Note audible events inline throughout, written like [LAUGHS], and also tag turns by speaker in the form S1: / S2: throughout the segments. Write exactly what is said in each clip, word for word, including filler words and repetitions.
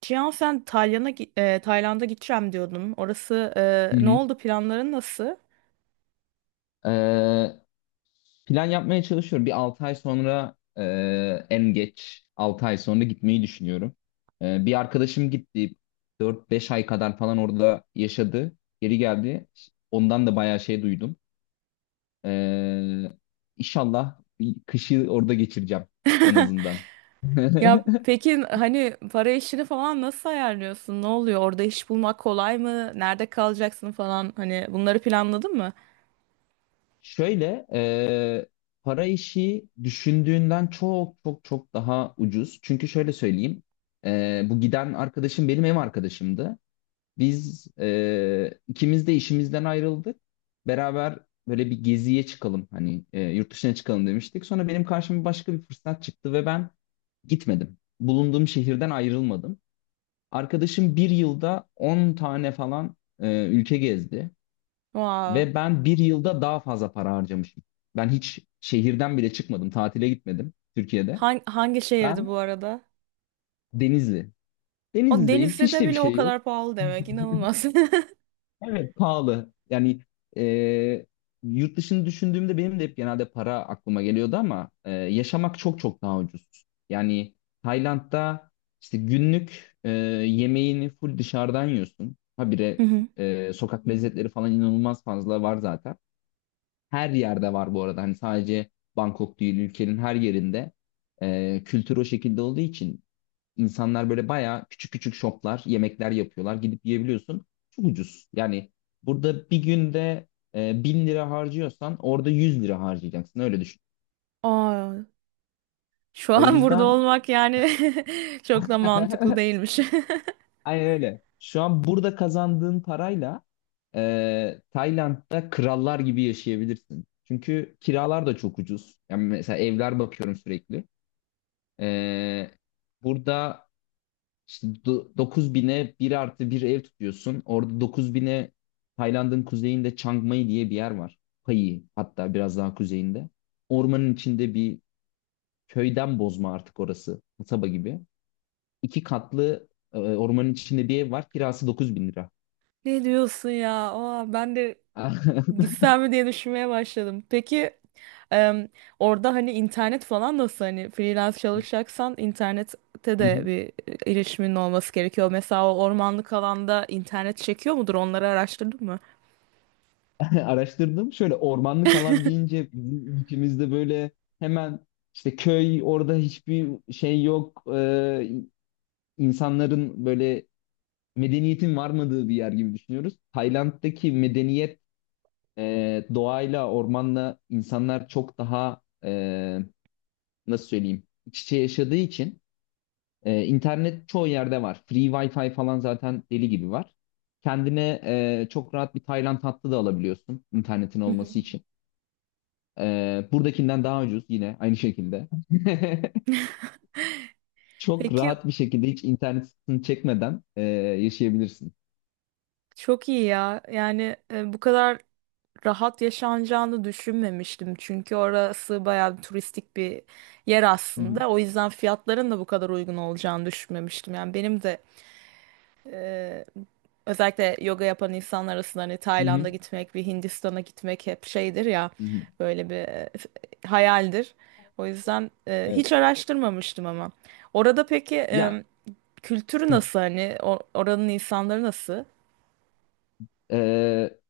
S1: Cihan sen Tayland'a gi- e, Tayland'a gideceğim diyordun. Orası
S2: Hı
S1: e, ne
S2: hı.
S1: oldu planların nasıl?
S2: Ee, plan yapmaya çalışıyorum. Bir altı ay sonra e, en geç altı ay sonra gitmeyi düşünüyorum. Ee, bir arkadaşım gitti. Dört beş ay kadar falan orada yaşadı. Geri geldi. Ondan da bayağı şey duydum. Ee, inşallah bir kışı orada geçireceğim en azından.
S1: Ya
S2: [LAUGHS]
S1: peki hani para işini falan nasıl ayarlıyorsun? Ne oluyor? Orada iş bulmak kolay mı? Nerede kalacaksın falan? Hani bunları planladın mı?
S2: Şöyle e, para işi düşündüğünden çok çok çok daha ucuz. Çünkü şöyle söyleyeyim. e, bu giden arkadaşım benim ev arkadaşımdı. Biz e, ikimiz de işimizden ayrıldık. Beraber böyle bir geziye çıkalım hani e, yurt dışına çıkalım demiştik. Sonra benim karşıma başka bir fırsat çıktı ve ben gitmedim. Bulunduğum şehirden ayrılmadım. Arkadaşım bir yılda on tane falan e, ülke gezdi.
S1: Wow.
S2: Ve ben bir yılda daha fazla para harcamışım. Ben hiç şehirden bile çıkmadım. Tatile gitmedim Türkiye'de.
S1: Hangi, hangi şehirdi bu
S2: Ben
S1: arada?
S2: Denizli.
S1: O
S2: Denizli'deyim. Hiç
S1: Denizli'de
S2: de bir
S1: bile o
S2: şey yok.
S1: kadar pahalı demek. İnanılmaz. [LAUGHS]
S2: Evet, pahalı. Yani e, yurt dışını düşündüğümde benim de hep genelde para aklıma geliyordu ama e, yaşamak çok çok daha ucuz. Yani Tayland'da işte günlük e, yemeğini full dışarıdan yiyorsun.
S1: Hı
S2: Habire
S1: hı.
S2: e, sokak lezzetleri falan inanılmaz fazla var zaten. Her yerde var bu arada. Hani sadece Bangkok değil, ülkenin her yerinde e, kültür o şekilde olduğu için İnsanlar böyle bayağı küçük küçük şoplar, yemekler yapıyorlar. Gidip yiyebiliyorsun. Çok ucuz. Yani burada bir günde e, bin lira harcıyorsan orada yüz lira harcayacaksın. Öyle düşün.
S1: Aa, şu
S2: O
S1: an burada
S2: yüzden
S1: olmak yani [LAUGHS] çok da mantıklı
S2: [LAUGHS]
S1: değilmiş. [LAUGHS]
S2: aynen öyle. Şu an burada kazandığın parayla e, Tayland'da krallar gibi yaşayabilirsin. Çünkü kiralar da çok ucuz. Yani mesela evler bakıyorum sürekli. E, burada İşte do- dokuz bine bir artı bir ev tutuyorsun. Orada dokuz bine, Tayland'ın kuzeyinde Chiang Mai diye bir yer var. Pai hatta biraz daha kuzeyinde. Ormanın içinde bir köyden bozma artık orası. Kasaba gibi. İki katlı e, ormanın içinde bir ev var. Kirası dokuz bin lira.
S1: Ne diyorsun ya? Aa, ben de
S2: [LAUGHS]
S1: gitsem mi diye düşünmeye başladım. Peki em, orada hani internet falan nasıl, hani freelance çalışacaksan internette
S2: Hı
S1: de
S2: hı.
S1: bir e, erişimin olması gerekiyor. Mesela o ormanlık alanda internet çekiyor mudur? Onları araştırdın mı?
S2: [LAUGHS] Araştırdım. Şöyle ormanlık alan deyince bizim ülkemizde böyle hemen işte köy, orada hiçbir şey yok. Ee, insanların böyle medeniyetin varmadığı bir yer gibi düşünüyoruz. Tayland'daki medeniyet e, doğayla, ormanla insanlar çok daha e, nasıl söyleyeyim, iç içe yaşadığı için e, internet çoğu yerde var. Free Wi-Fi falan zaten deli gibi var. Kendine e, çok rahat bir Tayland hattı da alabiliyorsun internetin
S1: Hı hı.
S2: olması için. E, buradakinden daha ucuz yine aynı şekilde. [LAUGHS]
S1: [LAUGHS]
S2: Çok
S1: Peki
S2: rahat bir şekilde, hiç internet sıkıntısını çekmeden e, yaşayabilirsin.
S1: çok iyi ya. Yani e, bu kadar rahat yaşanacağını düşünmemiştim. Çünkü orası bayağı bir turistik bir yer
S2: Hı hı.
S1: aslında. O yüzden fiyatların da bu kadar uygun olacağını düşünmemiştim. Yani benim de e, özellikle yoga yapan insanlar arasında hani
S2: Hı
S1: Tayland'a
S2: hı.
S1: gitmek, bir Hindistan'a gitmek hep şeydir ya,
S2: Hı hı.
S1: böyle bir e, hayaldir. O yüzden e,
S2: Evet.
S1: hiç araştırmamıştım ama. Orada peki
S2: Ya,
S1: e, kültürü nasıl, hani O- oranın insanları nasıl?
S2: Ee,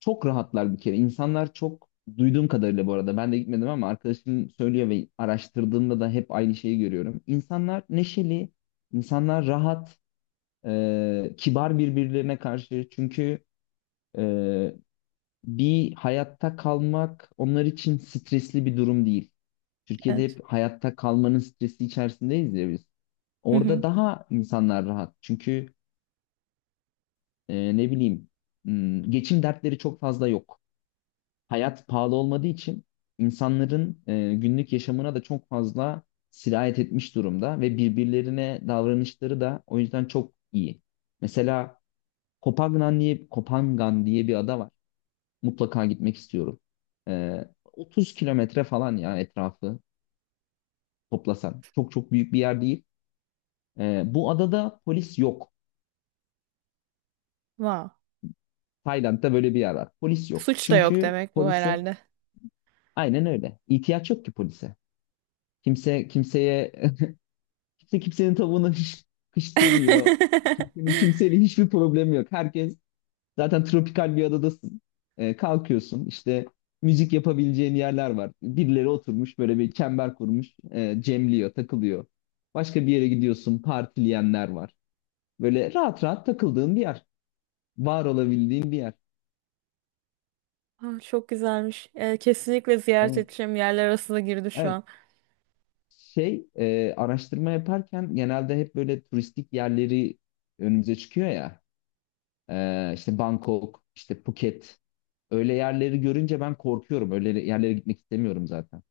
S2: çok rahatlar bir kere. İnsanlar çok, duyduğum kadarıyla bu arada ben de gitmedim ama arkadaşım söylüyor ve araştırdığımda da hep aynı şeyi görüyorum. İnsanlar neşeli, insanlar rahat, e, kibar birbirlerine karşı. Çünkü e, bir hayatta kalmak onlar için stresli bir durum değil. Türkiye'de
S1: Evet.
S2: hep hayatta kalmanın stresi içerisindeyiz ya biz.
S1: Hı
S2: Orada
S1: hı.
S2: daha insanlar rahat. Çünkü e, ne bileyim, hmm, geçim dertleri çok fazla yok. Hayat pahalı olmadığı için insanların e, günlük yaşamına da çok fazla sirayet etmiş durumda ve birbirlerine davranışları da o yüzden çok iyi. Mesela Kopangan diye, Kopangan diye bir ada var. Mutlaka gitmek istiyorum. E, otuz kilometre falan ya etrafı toplasan. Çok çok büyük bir yer değil. E, bu adada polis yok.
S1: Wow.
S2: Tayland'da böyle bir yer var. Polis yok.
S1: Suç da yok
S2: Çünkü
S1: demek bu
S2: polise,
S1: herhalde.
S2: aynen öyle, İhtiyaç yok ki polise. Kimse kimseye Kimse kimsenin tavuğuna hiç kış demiyor. Kimsenin kimseyle
S1: [LAUGHS]
S2: hiçbir problemi yok. Herkes, zaten tropikal bir adadasın. Ee, kalkıyorsun işte, müzik yapabileceğin yerler var. Birileri oturmuş böyle bir çember kurmuş. E, cemliyor, takılıyor. Başka bir yere gidiyorsun, partileyenler var. Böyle rahat rahat takıldığın bir yer. Var olabildiğin bir yer.
S1: Aa, çok güzelmiş. Ee, kesinlikle ziyaret
S2: Evet.
S1: edeceğim yerler arasında girdi şu
S2: Evet.
S1: an.
S2: Şey e, araştırma yaparken genelde hep böyle turistik yerleri önümüze çıkıyor ya. Ee, işte Bangkok, işte Phuket. Öyle yerleri görünce ben korkuyorum. Öyle yerlere gitmek istemiyorum zaten.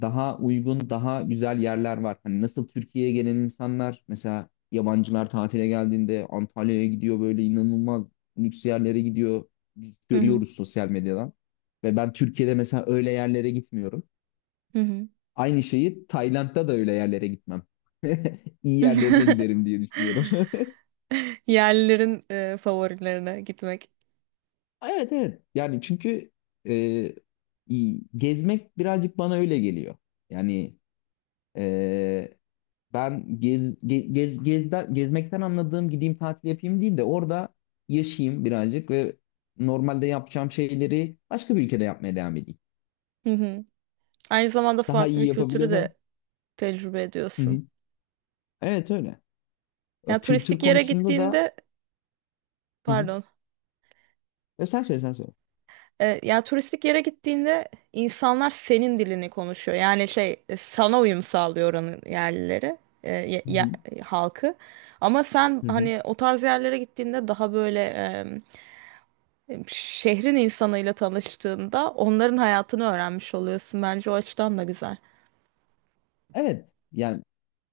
S2: Daha uygun, daha güzel yerler var. Hani nasıl Türkiye'ye gelen insanlar, mesela yabancılar tatile geldiğinde Antalya'ya gidiyor, böyle inanılmaz lüks yerlere gidiyor. Biz
S1: Hı hı.
S2: görüyoruz sosyal medyadan. Ve ben Türkiye'de mesela öyle yerlere gitmiyorum.
S1: Hı hı.
S2: Aynı şeyi Tayland'da da öyle yerlere gitmem. [LAUGHS] İyi yerlerine
S1: [LAUGHS]
S2: giderim diye düşünüyorum. [LAUGHS]
S1: Yerlilerin e, favorilerine gitmek.
S2: Evet, evet. Yani çünkü e, iyi- gezmek birazcık bana öyle geliyor. Yani Ee, ben gez, ge- gez, gezde- gezmekten anladığım gideyim tatil yapayım değil de orada yaşayayım birazcık ve normalde yapacağım şeyleri başka bir ülkede yapmaya devam edeyim.
S1: Hı hı. Aynı zamanda
S2: Daha
S1: farklı
S2: iyi
S1: bir kültürü
S2: yapabilirsem.
S1: de tecrübe
S2: Hı
S1: ediyorsun.
S2: hı. Evet öyle. O
S1: Yani
S2: kültür
S1: turistik yere
S2: konusunda da
S1: gittiğinde,
S2: hı hı.
S1: pardon,
S2: E, sen söyle, sen söyle.
S1: E, ya turistik yere gittiğinde insanlar senin dilini konuşuyor. Yani şey e, sana uyum sağlıyor oranın yerlileri, e, ye-
S2: Hı
S1: ye-
S2: hı.
S1: halkı. Ama sen
S2: Hı hı.
S1: hani o tarz yerlere gittiğinde daha böyle e, şehrin insanıyla tanıştığında onların hayatını öğrenmiş oluyorsun. Bence o açıdan da güzel.
S2: Evet yani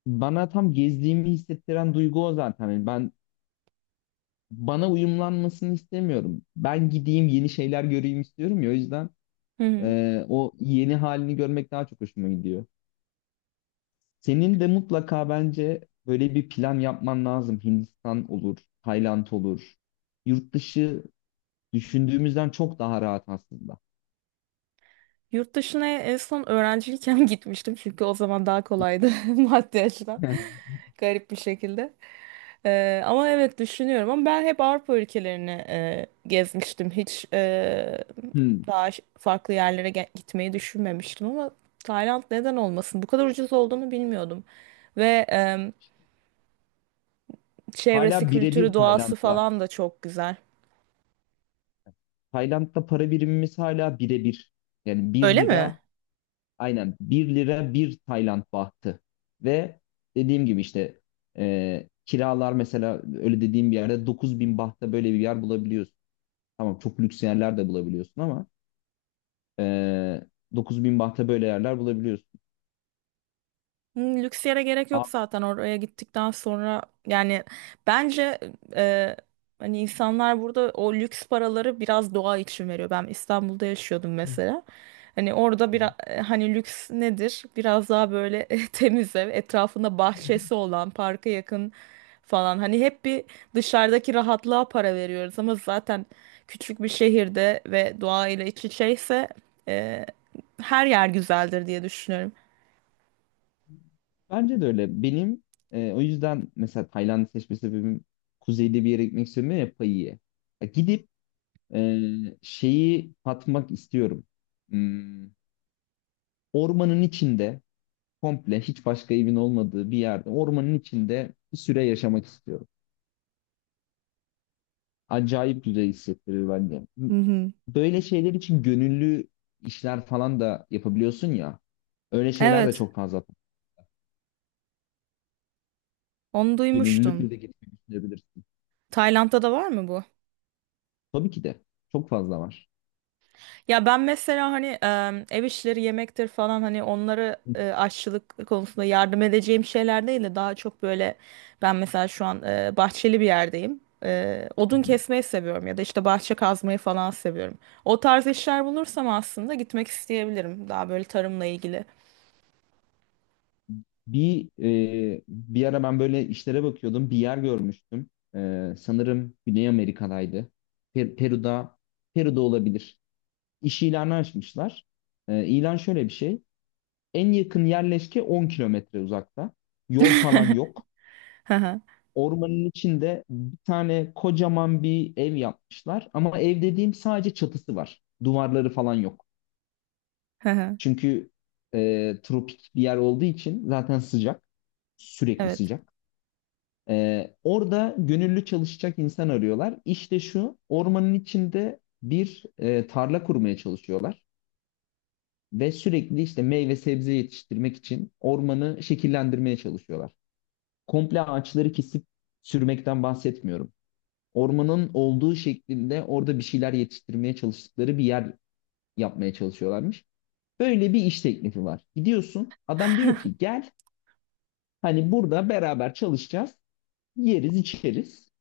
S2: bana tam gezdiğimi hissettiren duygu o zaten. Yani ben bana uyumlanmasını istemiyorum. Ben gideyim, yeni şeyler göreyim istiyorum ya. O yüzden
S1: Hı hı.
S2: Ee, o yeni halini görmek daha çok hoşuma gidiyor. Senin de mutlaka bence böyle bir plan yapman lazım. Hindistan olur, Tayland olur. Yurt dışı düşündüğümüzden çok daha rahat aslında.
S1: Yurt dışına en son öğrenciyken [LAUGHS] gitmiştim, çünkü o zaman daha kolaydı [LAUGHS] maddi açıdan.
S2: [LAUGHS]
S1: Garip bir şekilde. Ee, ama evet düşünüyorum, ama ben hep Avrupa ülkelerini e, gezmiştim. Hiç e,
S2: Hmm.
S1: daha ş- farklı yerlere ge- gitmeyi düşünmemiştim, ama Tayland neden olmasın? Bu kadar ucuz olduğunu bilmiyordum. Ve e, çevresi,
S2: Hala
S1: kültürü,
S2: birebir
S1: doğası
S2: Tayland'la.
S1: falan da çok güzel.
S2: Tayland'da para birimimiz hala birebir. Yani bir
S1: Öyle mi?
S2: lira, aynen bir lira bir Tayland bahtı. Ve dediğim gibi işte e, kiralar, mesela öyle dediğim bir yerde dokuz bin bahta böyle bir yer bulabiliyorsun. Tamam, çok lüks yerler de bulabiliyorsun, ama e, dokuz bin bahte böyle yerler bulabiliyorsun.
S1: Hmm, lüks yere gerek
S2: A-
S1: yok zaten oraya gittikten sonra. Yani bence e, hani insanlar burada o lüks paraları biraz doğa için veriyor. Ben İstanbul'da yaşıyordum
S2: Hı
S1: mesela. Hani orada
S2: hı.
S1: bir, hani lüks nedir? Biraz daha böyle [LAUGHS] temiz ev, etrafında bahçesi olan, parka yakın falan. Hani hep bir dışarıdaki rahatlığa para veriyoruz, ama zaten küçük bir şehirde ve doğayla iç içeyse e, her yer güzeldir diye düşünüyorum.
S2: Bence de öyle. Benim e, o yüzden mesela Tayland'ı seçme sebebim, kuzeyde bir yere gitmek istiyorum ya, Pai'ye. Ya gidip e, şeyi tatmak istiyorum. Hmm, ormanın içinde, komple hiç başka evin olmadığı bir yerde, ormanın içinde bir süre yaşamak istiyorum. Acayip güzel hissettirir bence.
S1: Hı hı.
S2: Böyle şeyler için gönüllü işler falan da yapabiliyorsun ya. Öyle şeyler de
S1: Evet.
S2: çok fazla.
S1: Onu duymuştum.
S2: Gönüllülükle de gitmeyi düşünebilirsin.
S1: Tayland'da da var mı bu?
S2: Tabii ki de. Çok fazla var.
S1: Ya ben mesela hani e, ev işleri yemektir falan, hani onları e, aşçılık konusunda yardım edeceğim şeyler değil de daha çok böyle ben mesela şu an e, bahçeli bir yerdeyim. E, odun kesmeyi seviyorum ya da işte bahçe kazmayı falan seviyorum. O tarz işler bulursam aslında gitmek isteyebilirim. Daha böyle tarımla ilgili.
S2: Bir e, bir ara ben böyle işlere bakıyordum. Bir yer görmüştüm. E, sanırım Güney Amerika'daydı. Per- Peru'da Peru'da olabilir. İş ilanı açmışlar. E, ilan şöyle bir şey. En yakın yerleşke on kilometre uzakta. Yol falan
S1: [LAUGHS]
S2: yok.
S1: Hı hı,
S2: Ormanın içinde bir tane kocaman bir ev yapmışlar. Ama ev dediğim, sadece çatısı var. Duvarları falan yok.
S1: hı hı.
S2: Çünkü e, tropik bir yer olduğu için zaten sıcak. Sürekli
S1: Evet.
S2: sıcak. E, orada gönüllü çalışacak insan arıyorlar. İşte şu ormanın içinde bir e, tarla kurmaya çalışıyorlar. Ve sürekli işte meyve sebze yetiştirmek için ormanı şekillendirmeye çalışıyorlar. Komple ağaçları kesip sürmekten bahsetmiyorum. Ormanın olduğu şeklinde orada bir şeyler yetiştirmeye çalıştıkları bir yer yapmaya çalışıyorlarmış. Böyle bir iş teklifi var. Gidiyorsun, adam diyor ki gel, hani burada beraber çalışacağız, yeriz içeriz.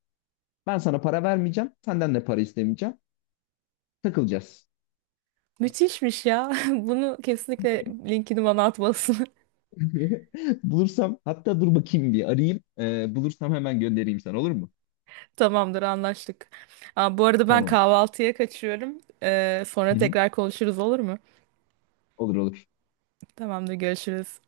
S2: Ben sana para vermeyeceğim, senden de para istemeyeceğim. Takılacağız.
S1: Müthişmiş ya. [LAUGHS] Bunu kesinlikle linkini bana atmalısın.
S2: [LAUGHS] Bulursam, hatta dur bakayım bir arayayım. Ee, bulursam hemen göndereyim sana, olur mu?
S1: Tamamdır, anlaştık. Aa, bu arada ben
S2: Tamam.
S1: kahvaltıya kaçıyorum. Ee, sonra
S2: Hı hı.
S1: tekrar konuşuruz, olur mu?
S2: Olur, olur.
S1: Tamamdır, görüşürüz.